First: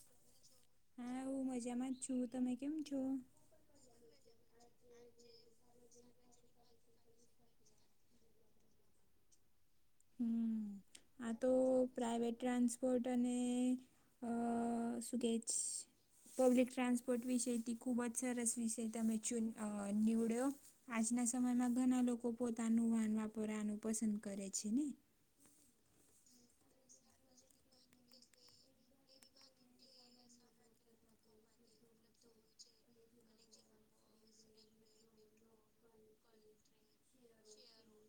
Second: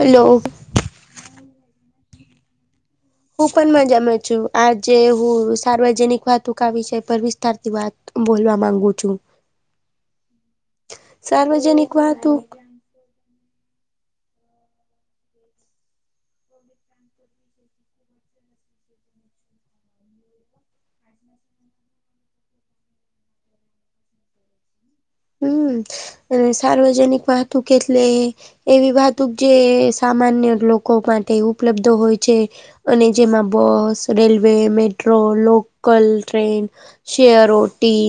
Hello હા હું મજામાં જ છું, તમે કેમ છો? હું પણ મજામાં છું, આ જે હું સાર્વજનિક વાતુ કાવી છે, પર વિસ્તારથી વાત બોલવા માંગુ છું, હમ્મ, આ તો સાર્વજનિક પ્રાઈવેટ વાહતુક ટ્રાન્સ સ્પોટ અને સુગેજ પબ્લિક ટ્રાન્સપોર્ટ વિશેથી ખૂબ જ સરસ વિશે તમે ચુન નીવડ્યો, આજના સમયમાં ઘણા લોકો પોતાનું વાહન વાપરવાનું પસંદ કરે છે ને, હમ્મ, અને સાર્વજનિક વાહતુ કેટલે એવી વાતુકે જે સામાન્ય લોકો માટે ઉપલબ્ધ હોય છે, અને જેમાં bus railway metro local train share રોટી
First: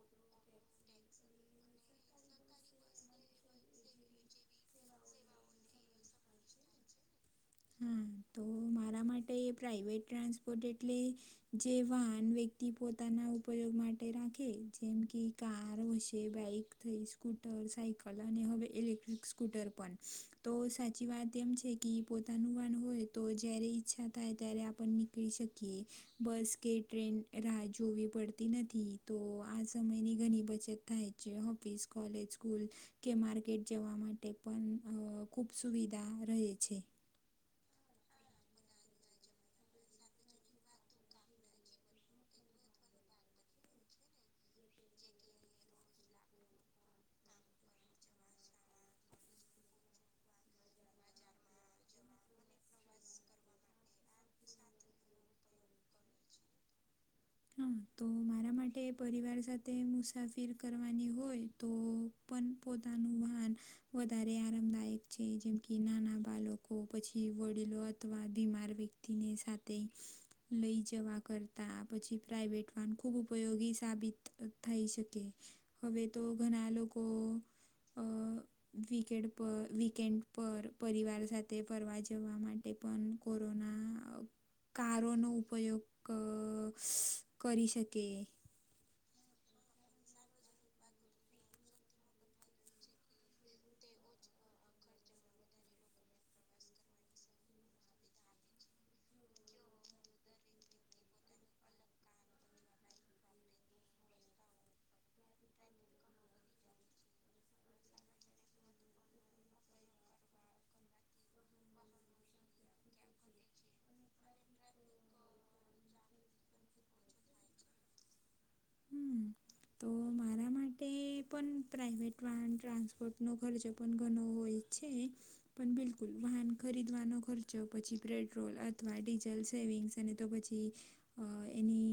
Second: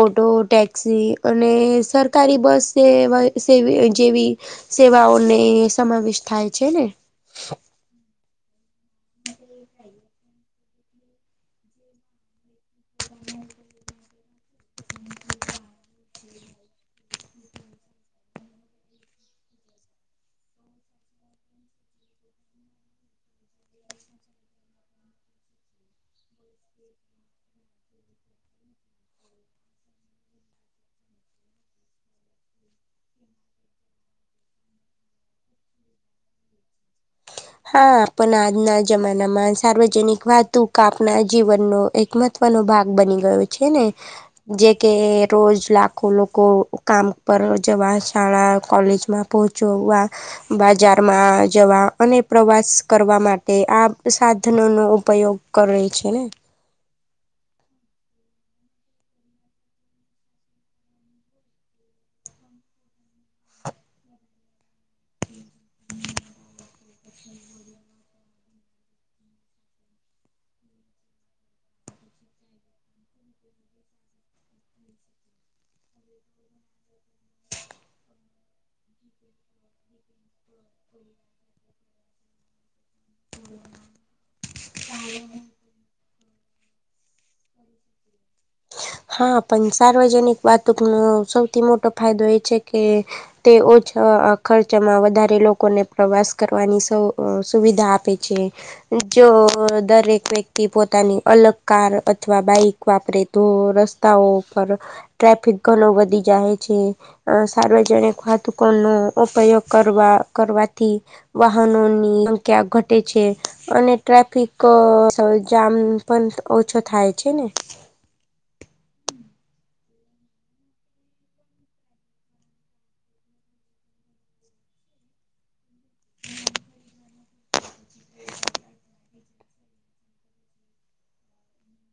ઓટો ટેક્સી અને સરકારી બસ સેવાય સેવી જેવી સેવાઓ ને સમાવેશ થાય છે ને, એ માટે પ્રાાઈવેટ ટ્રાન્સપોર્ટ એટલે જે વાહન વ્યક્તિ પોતાના ઉપયોગ માટે રાખે જેમ કે કાર હશે બાઈક થઈ સ્કૂટર સાયકલ અને હવે ઇલેક્ટ્રિક સ્કૂટર પણ તો સાચી વાત એમ છે, કે પોતાનું વાન હોય તો જ્યારે ઈચ્છા થાય ત્યારે આપન નીકળી શકીએ, બસ કે ટ્રેન રાહ જોવી પડતી નથી તો આ સમયની ઘણી બચત છે હોફીસ કૉલેજ સ્કૂલ કે માર્કેટ જવા માટે પણ અ ખુબ સુવિધા રહે છે, હા, આપણ આજના જમાના માં સાર્વજનિક વાતુ કાપના જીવનનો એકમત ઉપર નો ભાગ બની ગયો છે ને, જે કે રોજ લાખો લોકો કામ પર જવા શાળા કોલેજમાં પહોચવા બજારમાં જવા અને પ્રવાસ કરવા માટે આ સાધનોનો ઉપયોગ કરે છે ને, હ તો મારા માટે પરિવાર સાથે મુસાફિર કરવાની હોય તો, પણ પોતાનું વાન વધારે આરામદાયક છે જેમ કે નાના બાલકો પછી વડીલો અથવા બીમાર વ્યક્તિ ને સાથે લઈ જવા કરતા પછી પ્રાઇવેટ ખુબ ઉપયોગી સાબિત થઈ શકે. હવે તો ઘણા લોકો અ વિકેડ પર વિકેન્ડ પર પરિવાર સાથે ફરવા જવા માટે પણ કોરોના કારોનો ઉપયોગ કરી શકે. હા પણ સાર્વજનિક વાતકનો સૌથી મોટો ફાયદો એ છે કે તે ઓછ ખર્ચમાં વધારે લોકોને પ્રવાસ કરવાની સ સુવિધા આપે છે. જો દરેક વ્યક્તિ પોતાની અલગ કાર અથવા બાઈક વાપરે તો રસ્તાઓ પર ટ્રાફિક ઘણો વધી જાય છે. અ સાર્વજનિક વાતુકો નો ઉપયોગ કરવા કરવાથી વાહનોની સંખ્યા ઘટે છે અને અ ટ્રાફિક જામ પણ ઓછો થાય છે ને. હમ તો હ મારા માટે પણ પ્રાઇવેટ વાહન ટ્રાન્સપોર્ટનો ખર્ચો પણ ઘણો હોય છે. પણ બિલકુલ વાહન ખરીદવાનો ખર્ચો પછી પેટ્રોલ અથવા ડીઝલ સેવિંગ્સ અને તો પછી અ એની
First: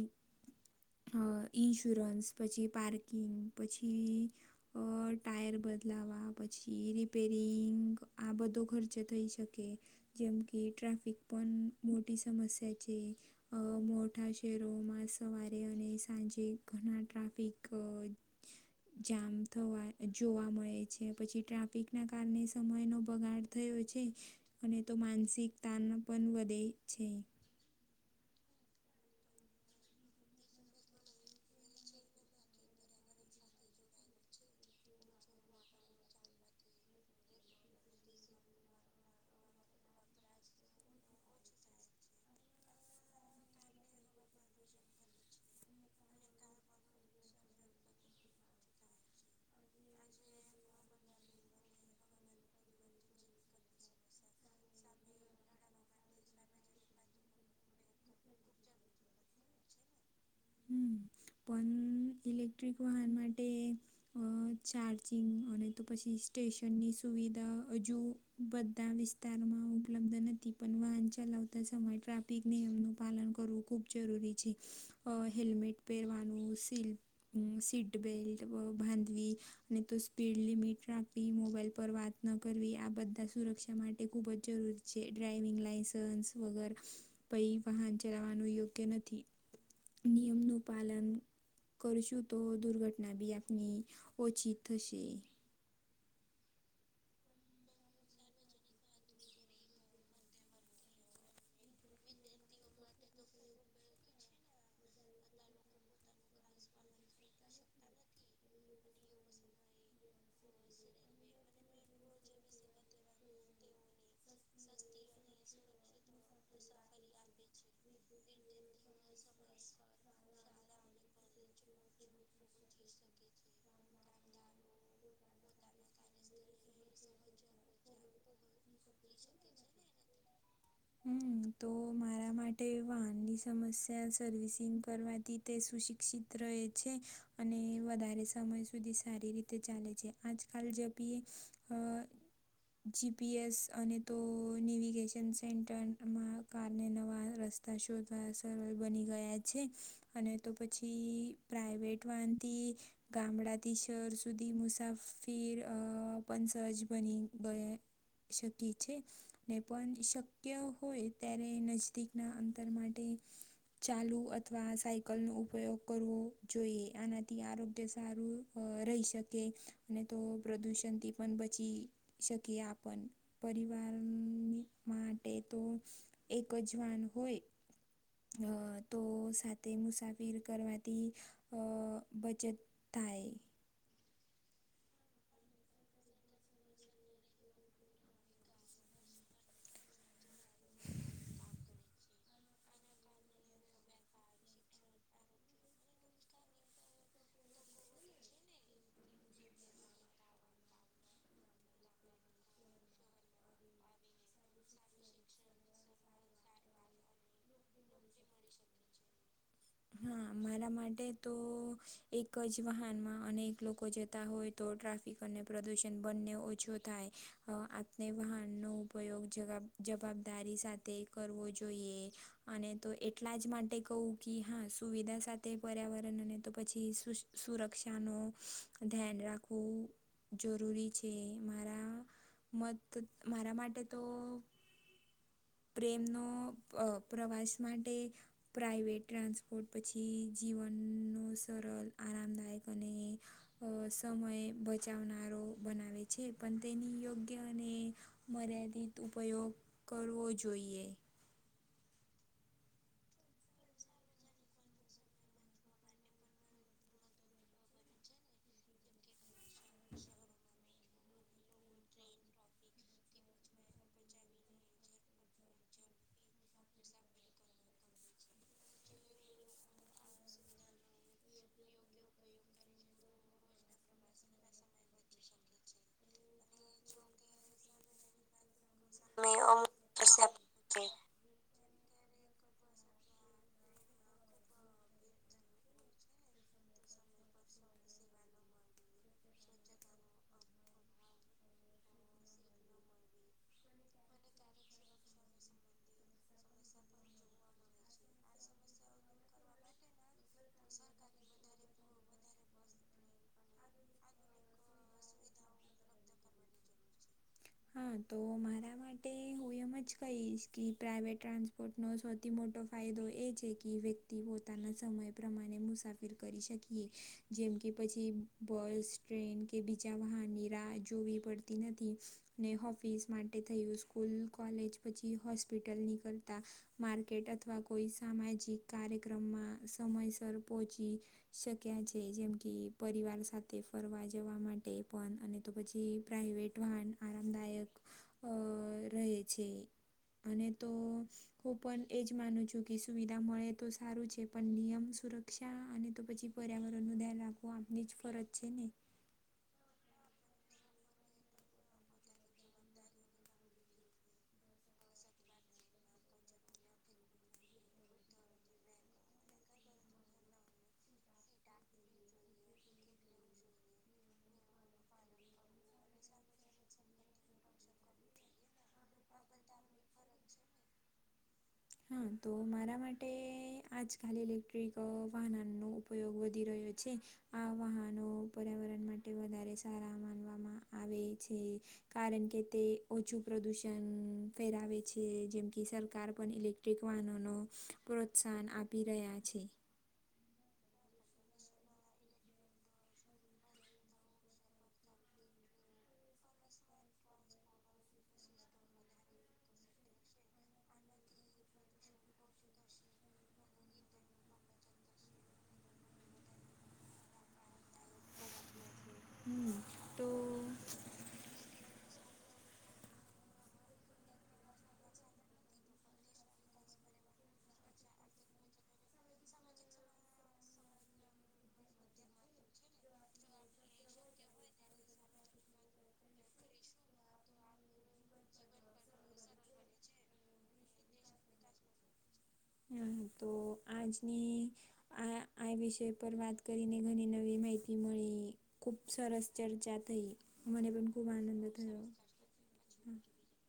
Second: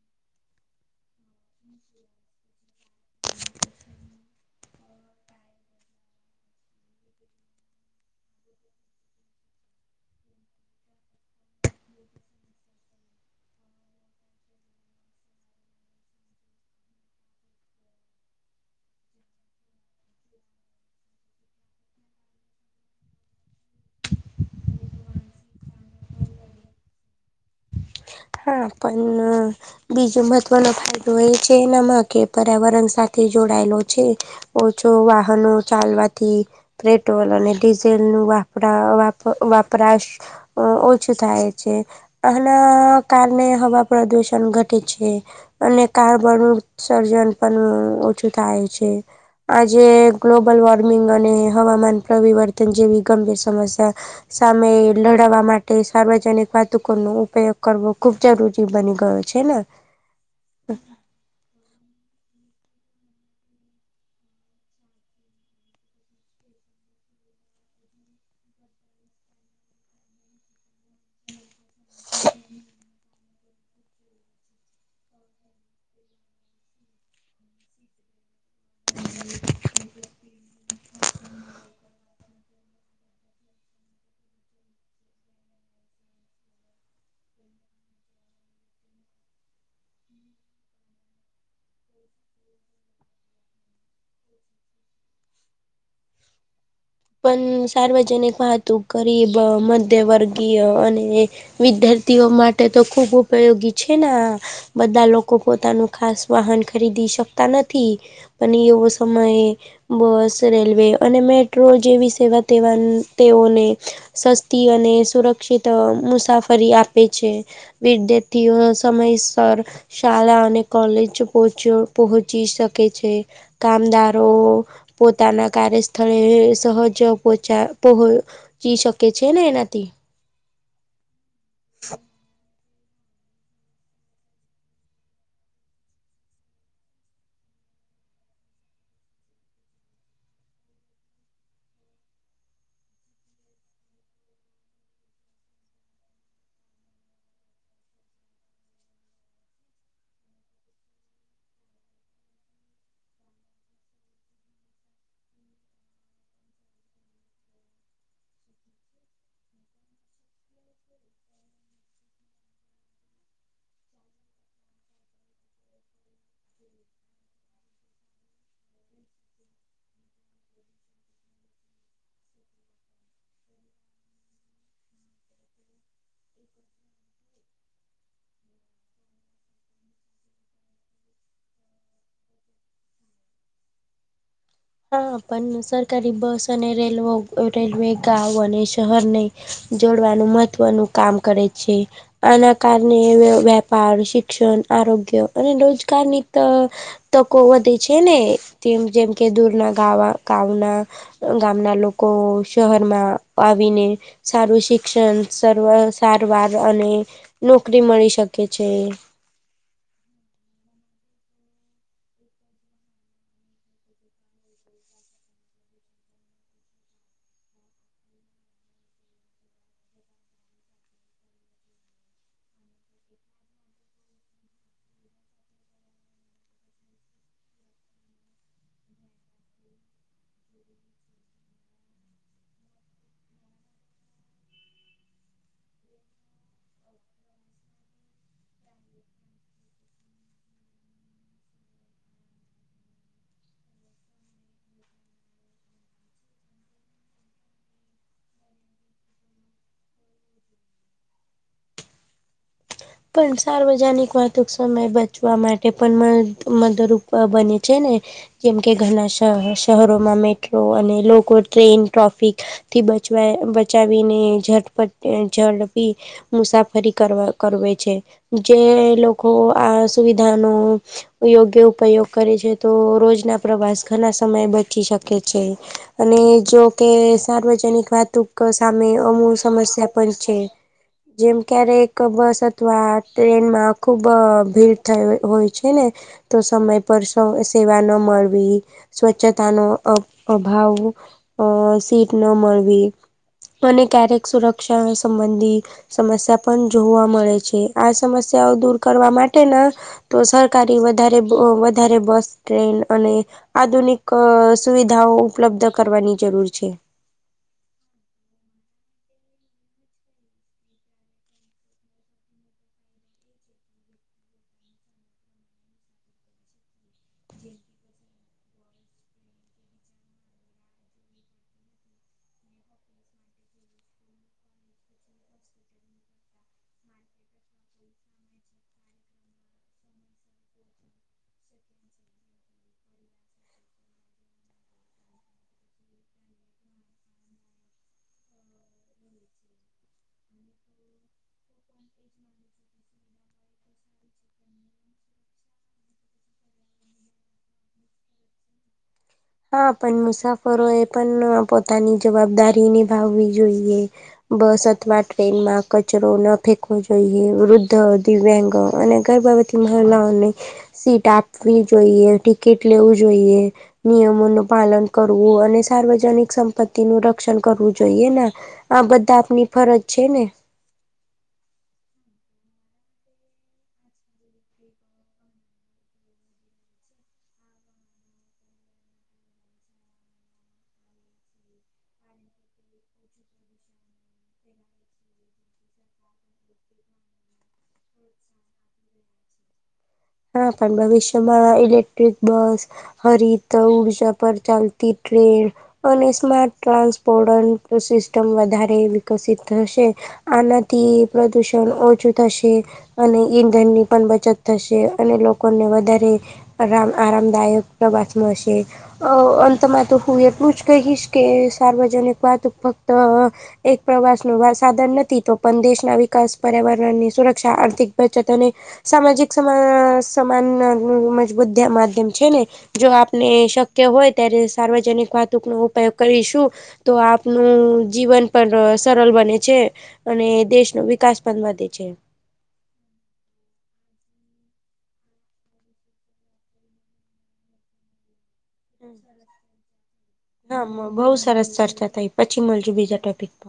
ઇન્સ્યોરન્સ પછી પાર્કિંગ પછી ટાયર બદલાવા પછી રિપેરિંગ આ બધો ખર્ચે થઈ શકે. જેમ કે ટ્રાફિક પણ મોટી સમસ્યા છે. અ મોટા શહેરોમાં સવારે અને સાંજે ઘણા ટ્રાફ પીક જામ થવા જોવા મળે છે પછી ટ્રાફિકના કારણે સમયનો બગાડ થયો છે અને તો માનસિક તણ પણ વધે છે. હા પણ બીજો મહત્વનો ફાયદો એ છે એનામાં કે પર્યાવરણ સાથે જોડાયેલો છે. ઓછો વાહનો ચાલવાથી પેટ્રોલ અને ડીઝલ નું વાપરાપ વાપરાશ અ ઓછું થાય છે. આના કારણે હવા પ્રદૂષણ ઘટે છે અને કારબન ઉત્સર્જન પણ ઓછું થાય છે. આજે ગ્લોબલ વોર્મિંગ અને હવામાન પરિવર્તન જેવી ગભીર સમસ્યા સામે લડવા માટે સાર્વજનિક વાતુકો ન ઉપયોગ કરવો ખૂબ જરૂરી બની ગયો છે ને હમ પણ ઇલેક્ટ્રિક વાહન માટે ચાર્જિંગ અને તો પછી સ્ટેશનની સુવિધા હજુ બધા વિસ્તારમાં ઉપલબ્ધ નથી પણ વાહન ચલાવતા આતા સમયે ટ્રાફિક નિયમનું પાલન કરવું ખૂબ જરૂરી છે હેલ્મેટ પહેરવાનું સીલ સીટબલ્ટ બાંધવી અને તો સ્પીડ લિમિટ રાખવી મોબાઈલ પર વાત ન કરવી આ બધા સુરક્ષા માટે ખુબ જ જરૂરી જે ડ્રાઈવિંગ લાઈસન્સ વગર કઈ વાહન ચલાવવાનું યોગ્ય નથી. હમ નિયમનું પાલન કરશું તો દુર્ઘટના બી આપની ઓછી થશે. પણ સાર્વજનિક વાહતુક ગરીબ મધ્યવર્ગીય અને વિદ્યાર્થીઓ માટે તો ખૂબ ઉપયોગી છે ને બધા લોકો પોતાનું ખાસ વાહન ખરીદી શકતા નથી. પણ એવો સમયે બસ રેલવે અને મે પેટ્રોલ જેવી સેવાવા તેઓને સસ્તી અને સુરક્ષિત મુસાફરી આપે છે. વિદ્યાર્થીઓ સમયસર શાળા અને કોલેજ પહચ પહોચી શકે છે કામદારો પોતાના કાર્યસ્થળ સહજહચા પહચી શકે છે ને એનાથી હમ તો મારા માટે વાહનની સમસ્યા સર્વિસિંગ કરવાથી તે સુશિક્ષિત રહે છે અને વધારે સમય સુધી સારી રીતે ચાલે છે આજકાલ જેપી જીપીએસ અને તો નેવિગેશન છે સેન્ટમાં કારને નવા રસ્તા શોધવા સરળ બની ગયા છે અને તો પછી પ્રાઇવેટ વાનથી ગામડાથી શર સુધી મુસાફિર અ પણ સહજ બની ગયો શકી છે ને પણ શક ક હોય ત્યારે નજદીકના અંતર માટે ચાલુ અથવા સાયકલ નો ઉપયોગ કરવો જોઈએ આનાથી આરોગ્ય સારું રહી શકે અને તો પ્રદૂષણથી પણ બચી શકી આપણ પરિવાર માટે તો એક જવાન હોય અ તો સાથે મુસાફિર કરવાથી અ બચત થાય હા પણ સરકારી બસ અને રેલવો રેલવે ગાવ અને શહેર ન જોડવાનું મહત્વનું કામ કરે છે આના કારણે વેપાર શિક્ષણ આરોગ્ય અને રોજગારની ત તકો વધે છે ને તેમ જેમ કે દૂરના ગા ગામના ગામના લોકો શહેરમાં આવીને સારું શિક્ષણ, સ સારવાર અને નોકરી મળી શકે છે. હા મારા માટે તો એક જ વાહનમાં અને એક લોકો જતા હોય તો ટ્રાફિક અને પ્રદૂષણ બંને ઓછો થાય. આપને વાહનનો ઉપયોગ જગ જવાબદારી સાથે કરવો જોઈએ અને તો એટલા જ માટે કહ કે હા સુવિધા સાથે પર્યાવરણને તો પછી સુરક્ષાનો ધ્યાન રાખવું જરૂરી છે. મારા મત મારા માટે તો પ્રેમનો પ્રવાસ માટે પ્રાઇવેટ ટ્રાન્સપોર્ટ પછી જીવનનો સરળ આરામદાયક અને અ સમય બચાવનારો બનાવે છે પણ તેની યોગ્ય અને મર્યાદિત ઉપયોગ કરવો જોઈએ. પણ સાર્વજનિક વાતુક સમય બચવા માટે પણ મદરૂપ બને છે ને જેમ કે ઘણા શહ શહેરોમાં મેટ્રો અને લોકો ટ્રેન ટ્રોફિક થી બચ બચાવીનેઝપ ઝડપી મુસાફરી કરવા કરવે છે. જે લોકો આ સુવિધાનો યોગ્ય ઉપયોગ કરે છે તો રોજ ના પ્રવાસ ઘણા સમયે બચી શકે છે. અને જોકે સાર્વજનિક વાતુ સામે અમુ સમસ્યા પણ છે જેમ ક્યારેક બસ તો આ ટ્રેનમાં ખુબ ભીડ થઈ હોય છે ને તો સમય પર સેવા ન મળવી સ્વચ્છતા નો અભાવ અ સીટ ન મળવી અને ક્યારેક સુરક્ષા સંબંધી સમસ્યા પણ જોવા મળે છે. આ સમસ્યા દૂર કરવા માટે ના તો સરકારી વધારે વધારે બસ ટ્રેન અને આધુનિક સુવિધાઓ ઉપલબ્ધ કરવાની જરૂર છે. હા તો મારા માટે હું એમ જ કહીશ કે પ્રાઇવેટ ટ્રાન્સપ ફોટનો સૌથી મોટો ફાયદો એ છે કે વ્યક્તિ પોતાના સમય પ્રમાણે મુસાફિર કરી શકીએ. જેમ કે પછી બસ, ટ્રેન કે બીજા વાહનની રાહ જોવી પડતી તી નાથી. ને ઓફિસ માટે થયું સ્કૂલ, કોલેજ પછી હોસ્પિટલ નીકળતા માર્કેટ અથવા કોઈ સામાજિક કાર્યક્રમમાં સમયસર પહોચી શક્યા છે. જેમ કે પરિવાર સાથે ફરવા જવા માટે પણ અને તો પછી પ્રાઇવેટ વાહન આરામદાયક અ રહે છે. અને તો હું પણ એજ માનું છું કે સુવિધા મળે તો સારું છે પણ નિયમ સુર રક્ષા અને તો પછી પર્યાવરણ ન ધ્યાન રાખવું આપની જ ફરજ છે ને? હા પણ મુસાફરો એ પણ પોતાની જવાબદારીને ભાવવી જોઈએ. બસ અથવા ટ્રેનમાં કચરો ન ફેંકવો જોઈએ. વૃદ્ધ, દિવ્યાંગ અને ગર બાબત મહિલાઓને સીટ આપવી જોઈએ ટિકિટ લેવું જોઈએ નિયમોનું પાલન કરવું અને સાર્વજનિક સંપત્તિ નું રક્ષણ કરવું જોઈએ ને. આ બધા આપની ફરજ છે ને? હમ, તો મારા માટે આજકાલ ઇલેક્ટ્રિક વાહનનો ઉપયોગ વધી રહ્યો છે. આ વાહનો પર્યાવરણ માટે વધારે સારા માનવામાં આવે છે. કારણ કે તે ઓછું પ્રદુષણ ફેરાવે છે, જેમ કે સરકાર પણ ઇલેક [unintelligible] કવાનોનો પ્રોત્સાહન આપી રહ્યા છે. હા પણ ભવિષ્યમાં એલેક્ટ્રિક બસ હરી તો ઉર્જા પર ચાલતી ટ્રેન અને સ્માર્ટ ટ્રાન્સપોર્ટ સિસ્ટમ વધારે વિકસિત થશે. આનાથી પ્રદુષણ ઓછું થશે અને ઈંધનની પણ બચત થશે. અને લોકોને વધારે આરામ આરામદાયક પ્રવાસમાં હશે, અ અંતમાં તો હું એટલું જ કહીશ, કે સાર્વજનિક વા તો ફક્ત એક પ્રવાસ ન સાધન નથી તો પણ દેશના વિકાસ પર્યાવરણની સુરક્ષા આર્થિક બચત અને સામાજિક સમાજ સમાન મજબૂત માધ્યમ છે ને જો આપને શક્ય હોય ત્યારે સાર્વજનિક વાતુક નો ઉપયોગ કરીશું. તો આપનું જીવન પણ સરળ બને છે. અને દેશનો વિકાસ પણ વધે છે. હા તો આજની આ આ વિષય પર વાત કરીને ઘણી નવી માહિતી મળી ખૂબ સરસ ચર્ચા થઈ હા મને પણ બહુ ખૂબ આનંદ સરસ થયો. ચર્ચા થઈ પછી મળજુ હા. બીજા ટોપિક પર